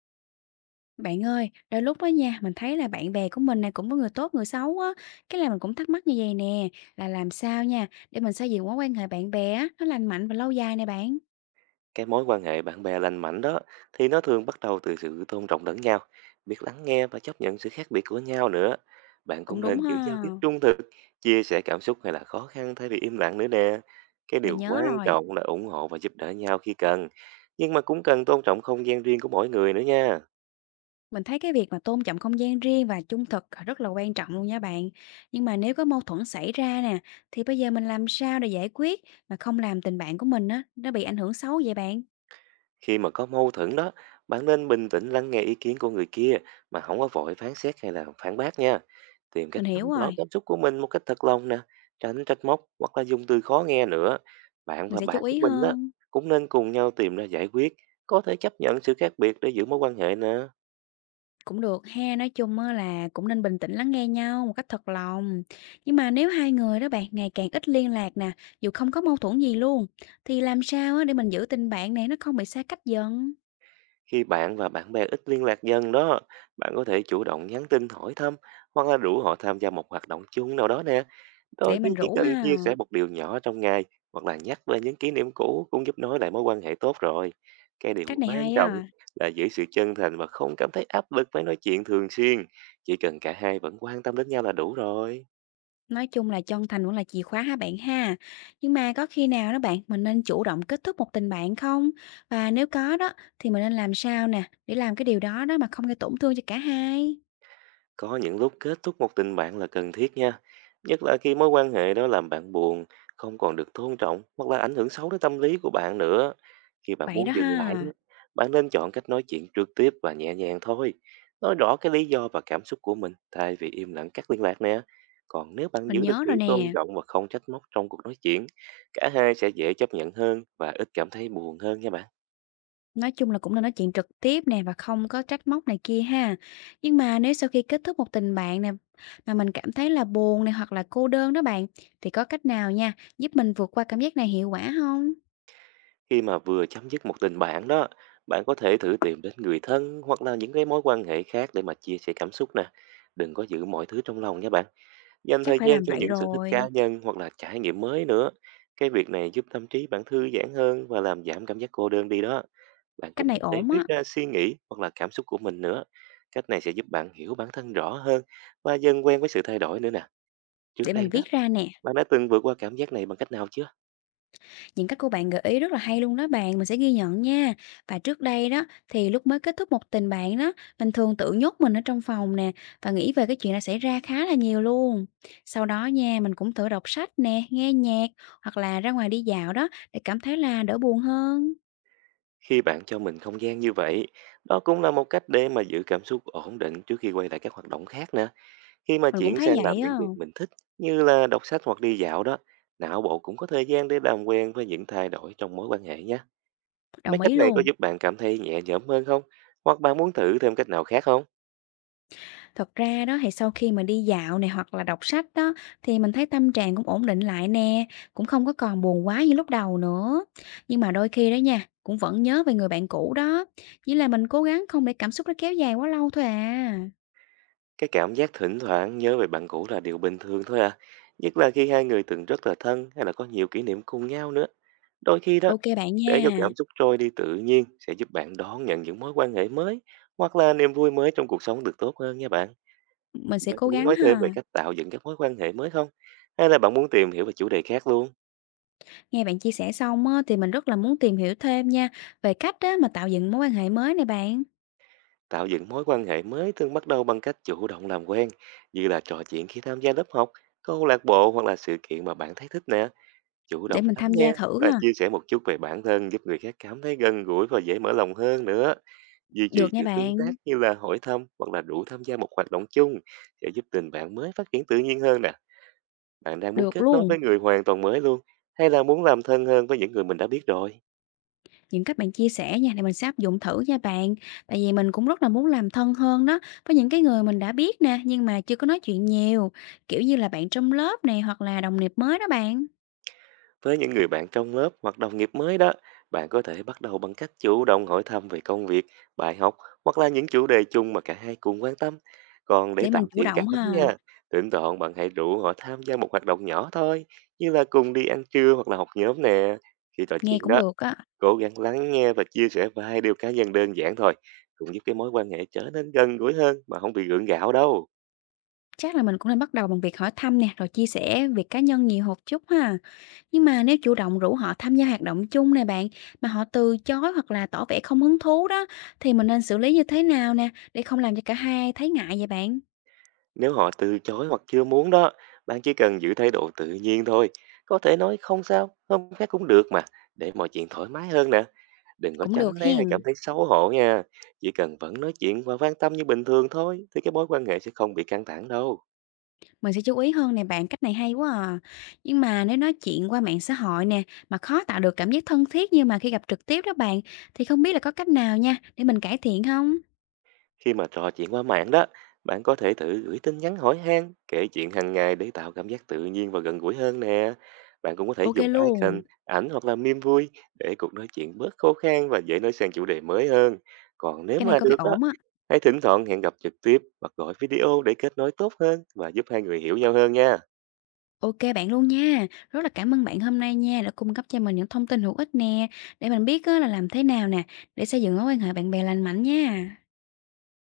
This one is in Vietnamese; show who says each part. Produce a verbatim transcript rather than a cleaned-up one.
Speaker 1: Bạn ơi, đôi lúc đó nha, mình thấy là bạn bè của mình này cũng có người tốt, người xấu á. Cái là mình cũng thắc mắc như vậy nè, là làm sao nha, để mình xây dựng mối quan hệ bạn bè á, nó lành mạnh và lâu dài nè bạn.
Speaker 2: Cái mối quan hệ bạn bè lành mạnh đó thì nó thường bắt đầu từ sự tôn trọng lẫn nhau, biết lắng nghe và chấp nhận sự khác biệt của nhau nữa. Bạn cũng
Speaker 1: Cũng
Speaker 2: Ừ, nên
Speaker 1: đúng
Speaker 2: Ừ. giữ giao
Speaker 1: ha,
Speaker 2: tiếp trung thực, chia sẻ cảm xúc hay là khó khăn thay vì im lặng nữa nè. Cái điều
Speaker 1: mình
Speaker 2: ừ,
Speaker 1: nhớ
Speaker 2: quan
Speaker 1: rồi.
Speaker 2: trọng là ủng hộ và giúp đỡ nhau khi cần, nhưng mà cũng cần tôn trọng không gian riêng của mỗi người nữa nha.
Speaker 1: Mình thấy cái việc mà tôn trọng không gian riêng và trung thực là rất là quan trọng luôn nha bạn. Nhưng mà nếu có mâu thuẫn xảy ra nè, thì bây giờ mình làm sao để giải quyết mà không làm tình bạn của mình á, nó bị ảnh hưởng xấu vậy bạn?
Speaker 2: Khi mà có mâu thuẫn đó, bạn nên bình tĩnh lắng nghe ý kiến của người kia mà không có vội phán xét hay là phản bác nha. Tìm cách
Speaker 1: Mình hiểu
Speaker 2: nắm rõ
Speaker 1: rồi,
Speaker 2: cảm xúc của mình một cách thật lòng nè, tránh trách móc hoặc là dùng từ khó nghe nữa. Bạn
Speaker 1: mình
Speaker 2: và
Speaker 1: sẽ
Speaker 2: bạn
Speaker 1: chú
Speaker 2: của
Speaker 1: ý
Speaker 2: mình đó
Speaker 1: hơn.
Speaker 2: cũng nên cùng nhau tìm ra giải quyết, có thể chấp nhận sự khác biệt để giữ mối quan hệ nè.
Speaker 1: Cũng được ha, nói chung á là cũng nên bình tĩnh lắng nghe nhau một cách thật lòng. Nhưng mà nếu hai người đó bạn ngày càng ít liên lạc nè, dù không có mâu thuẫn gì luôn, thì làm sao á để mình giữ tình bạn này nó không bị xa cách dần?
Speaker 2: Khi bạn và bạn bè ít liên lạc dần đó, bạn có thể chủ động nhắn tin hỏi thăm hoặc là rủ họ tham gia một hoạt động chung nào đó nè. Đôi
Speaker 1: Để
Speaker 2: khi
Speaker 1: mình
Speaker 2: chỉ
Speaker 1: rủ
Speaker 2: cần
Speaker 1: ha.
Speaker 2: chia sẻ một điều nhỏ trong ngày hoặc là nhắc về những kỷ niệm cũ cũng giúp nối lại mối quan hệ tốt rồi. Cái điều
Speaker 1: Cách này
Speaker 2: quan
Speaker 1: hay
Speaker 2: trọng
Speaker 1: á.
Speaker 2: là giữ sự chân thành và không cảm thấy áp lực phải nói chuyện thường xuyên. Chỉ cần cả hai vẫn quan tâm đến nhau là đủ rồi.
Speaker 1: Nói chung là chân thành cũng là chìa khóa ha bạn ha. Nhưng mà có khi nào đó bạn mình nên chủ động kết thúc một tình bạn không? Và nếu có đó thì mình nên làm sao nè để làm cái điều đó đó mà không gây tổn thương cho cả hai?
Speaker 2: Có những lúc kết thúc một tình bạn là cần thiết nha, nhất là khi mối quan hệ đó làm bạn buồn, không còn được tôn trọng hoặc là ảnh hưởng xấu đến tâm lý của bạn nữa. Khi bạn
Speaker 1: Vậy đó
Speaker 2: muốn dừng lại đó,
Speaker 1: ha.
Speaker 2: bạn nên chọn cách nói chuyện trực tiếp và nhẹ nhàng thôi. Nói rõ cái lý do và cảm xúc của mình thay vì im lặng cắt liên lạc nè. Còn nếu bạn
Speaker 1: Mình
Speaker 2: giữ được
Speaker 1: nhớ
Speaker 2: sự
Speaker 1: rồi
Speaker 2: tôn
Speaker 1: nè.
Speaker 2: trọng và không trách móc trong cuộc nói chuyện, cả hai sẽ dễ chấp nhận hơn và ít cảm thấy buồn hơn nha bạn.
Speaker 1: Nói chung là cũng nên nói chuyện trực tiếp nè và không có trách móc này kia ha. Nhưng mà nếu sau khi kết thúc một tình bạn nè mà mình cảm thấy là buồn này hoặc là cô đơn đó bạn thì có cách nào nha giúp mình vượt qua cảm giác này hiệu quả không?
Speaker 2: Khi mà vừa chấm dứt một tình bạn đó, bạn có thể thử tìm đến người thân hoặc là những cái mối quan hệ khác để mà chia sẻ cảm xúc nè. Đừng có giữ mọi thứ trong lòng nha bạn. Dành
Speaker 1: Chắc
Speaker 2: thời
Speaker 1: phải
Speaker 2: gian
Speaker 1: làm
Speaker 2: cho
Speaker 1: vậy
Speaker 2: những sở thích cá
Speaker 1: rồi.
Speaker 2: nhân hoặc là trải nghiệm mới nữa. Cái việc này giúp tâm trí bạn thư giãn hơn và làm giảm cảm giác cô đơn đi đó. Bạn
Speaker 1: Cách
Speaker 2: cũng
Speaker 1: này
Speaker 2: có thể
Speaker 1: ổn
Speaker 2: viết
Speaker 1: á,
Speaker 2: ra suy nghĩ hoặc là cảm xúc của mình nữa. Cách này sẽ giúp bạn hiểu bản thân rõ hơn và dần quen với sự thay đổi nữa nè. Trước
Speaker 1: để
Speaker 2: đây
Speaker 1: mình
Speaker 2: đó,
Speaker 1: viết ra nè.
Speaker 2: bạn đã từng vượt qua cảm giác này bằng cách nào chưa?
Speaker 1: Những cách của bạn gợi ý rất là hay luôn đó bạn, mình sẽ ghi nhận nha. Và trước đây đó thì lúc mới kết thúc một tình bạn đó, mình thường tự nhốt mình ở trong phòng nè và nghĩ về cái chuyện đã xảy ra khá là nhiều luôn. Sau đó nha, mình cũng thử đọc sách nè, nghe nhạc hoặc là ra ngoài đi dạo đó để cảm thấy là đỡ buồn hơn.
Speaker 2: Khi bạn cho mình không gian như vậy, đó cũng là một cách để mà giữ cảm xúc ổn định trước khi quay lại các hoạt động khác nữa. Khi mà
Speaker 1: Mình cũng
Speaker 2: chuyển
Speaker 1: thấy
Speaker 2: sang làm
Speaker 1: vậy
Speaker 2: những
Speaker 1: á,
Speaker 2: việc mình thích như là đọc sách hoặc đi dạo đó, não bộ cũng có thời gian để làm quen với những thay đổi trong mối quan hệ nhé. Mấy
Speaker 1: đồng
Speaker 2: cách
Speaker 1: ý
Speaker 2: này có
Speaker 1: luôn.
Speaker 2: giúp bạn cảm thấy nhẹ nhõm hơn không? Hoặc bạn muốn thử thêm cách nào khác không?
Speaker 1: Thật ra đó thì sau khi mà đi dạo này hoặc là đọc sách đó thì mình thấy tâm trạng cũng ổn định lại nè, cũng không có còn buồn quá như lúc đầu nữa. Nhưng mà đôi khi đó nha, cũng vẫn nhớ về người bạn cũ đó, chỉ là mình cố gắng không để cảm xúc nó kéo dài quá lâu thôi à.
Speaker 2: Cái cảm giác thỉnh thoảng nhớ về bạn cũ là điều bình thường thôi à. Nhất là khi hai người từng rất là thân hay là có nhiều kỷ niệm cùng nhau nữa. Đôi khi đó,
Speaker 1: Ok bạn
Speaker 2: để cho
Speaker 1: nha,
Speaker 2: cảm xúc trôi đi tự nhiên sẽ giúp bạn đón nhận những mối quan hệ mới hoặc là niềm vui mới trong cuộc sống được tốt hơn nha bạn.
Speaker 1: mình sẽ
Speaker 2: Bạn
Speaker 1: cố
Speaker 2: muốn
Speaker 1: gắng
Speaker 2: nói thêm về
Speaker 1: ha.
Speaker 2: cách tạo dựng các mối quan hệ mới không? Hay là bạn muốn tìm hiểu về chủ đề khác luôn?
Speaker 1: Nghe bạn chia sẻ xong á, thì mình rất là muốn tìm hiểu thêm nha về cách đó mà tạo dựng mối quan hệ mới này bạn,
Speaker 2: Tạo dựng mối quan hệ mới thường bắt đầu bằng cách chủ động làm quen, như là trò chuyện khi tham gia lớp học, câu lạc bộ hoặc là sự kiện mà bạn thấy thích nè. Chủ
Speaker 1: để
Speaker 2: động
Speaker 1: mình
Speaker 2: lắng
Speaker 1: tham gia
Speaker 2: nghe
Speaker 1: thử
Speaker 2: và
Speaker 1: ha.
Speaker 2: chia sẻ một chút về bản thân giúp người khác cảm thấy gần gũi và dễ mở lòng hơn nữa. Duy trì
Speaker 1: Được
Speaker 2: sự
Speaker 1: nha
Speaker 2: tương tác
Speaker 1: bạn,
Speaker 2: như là hỏi thăm hoặc là đủ tham gia một hoạt động chung sẽ giúp tình bạn mới phát triển tự nhiên hơn nè. Bạn đang muốn
Speaker 1: được
Speaker 2: kết nối
Speaker 1: luôn.
Speaker 2: với người hoàn toàn mới luôn, hay là muốn làm thân hơn với những người mình đã biết rồi?
Speaker 1: Những cách bạn chia sẻ nha, để mình sẽ áp dụng thử nha bạn. Tại vì mình cũng rất là muốn làm thân hơn đó, với những cái người mình đã biết nè, nhưng mà chưa có nói chuyện nhiều, kiểu như là bạn trong lớp này hoặc là đồng nghiệp mới đó bạn.
Speaker 2: Với những người bạn trong lớp hoặc đồng nghiệp mới đó, bạn có thể bắt đầu bằng cách chủ động hỏi thăm về công việc, bài học hoặc là những chủ đề chung mà cả hai cùng quan tâm. Còn để
Speaker 1: Để mình
Speaker 2: tạo
Speaker 1: chủ
Speaker 2: thiện cảm
Speaker 1: động ha,
Speaker 2: nha, thỉnh thoảng bạn hãy rủ họ tham gia một hoạt động nhỏ thôi, như là cùng đi ăn trưa hoặc là học nhóm nè. Khi trò
Speaker 1: nghe
Speaker 2: chuyện
Speaker 1: cũng
Speaker 2: đó,
Speaker 1: được á.
Speaker 2: cố gắng lắng nghe và chia sẻ vài điều cá nhân đơn giản thôi, cũng giúp cái mối quan hệ trở nên gần gũi hơn mà không bị gượng gạo đâu.
Speaker 1: Chắc là mình cũng nên bắt đầu bằng việc hỏi thăm nè, rồi chia sẻ việc cá nhân nhiều một chút ha. Nhưng mà nếu chủ động rủ họ tham gia hoạt động chung nè bạn, mà họ từ chối hoặc là tỏ vẻ không hứng thú đó, thì mình nên xử lý như thế nào nè, để không làm cho cả hai thấy ngại vậy bạn?
Speaker 2: Nếu họ từ chối hoặc chưa muốn đó, bạn chỉ cần giữ thái độ tự nhiên thôi. Có thể nói không sao, hôm khác cũng được mà, để mọi chuyện thoải mái hơn nè. Đừng có
Speaker 1: Cũng
Speaker 2: tránh
Speaker 1: được
Speaker 2: né hay cảm
Speaker 1: hen.
Speaker 2: thấy xấu hổ nha. Chỉ cần vẫn nói chuyện và quan tâm như bình thường thôi, thì cái mối quan hệ sẽ không bị căng thẳng đâu.
Speaker 1: Mình sẽ chú ý hơn nè bạn, cách này hay quá à. Nhưng mà nếu nói chuyện qua mạng xã hội nè, mà khó tạo được cảm giác thân thiết như mà khi gặp trực tiếp đó bạn, thì không biết là có cách nào nha, để mình cải thiện không?
Speaker 2: Khi mà trò chuyện qua mạng đó, bạn có thể thử gửi tin nhắn hỏi han, kể chuyện hàng ngày để tạo cảm giác tự nhiên và gần gũi hơn nè. Bạn cũng có thể
Speaker 1: Ok
Speaker 2: dùng icon,
Speaker 1: luôn,
Speaker 2: ảnh hoặc là meme vui để cuộc nói chuyện bớt khô khan và dễ nói sang chủ đề mới hơn. Còn nếu
Speaker 1: cái này
Speaker 2: mà
Speaker 1: có vẻ
Speaker 2: được đó,
Speaker 1: ổn á.
Speaker 2: hãy thỉnh thoảng hẹn gặp trực tiếp hoặc gọi video để kết nối tốt hơn và giúp hai người hiểu nhau hơn nha.
Speaker 1: Ok bạn luôn nha, rất là cảm ơn bạn hôm nay nha, đã cung cấp cho mình những thông tin hữu ích nè, để mình biết á, là làm thế nào nè, để xây dựng mối quan hệ bạn bè lành mạnh nha.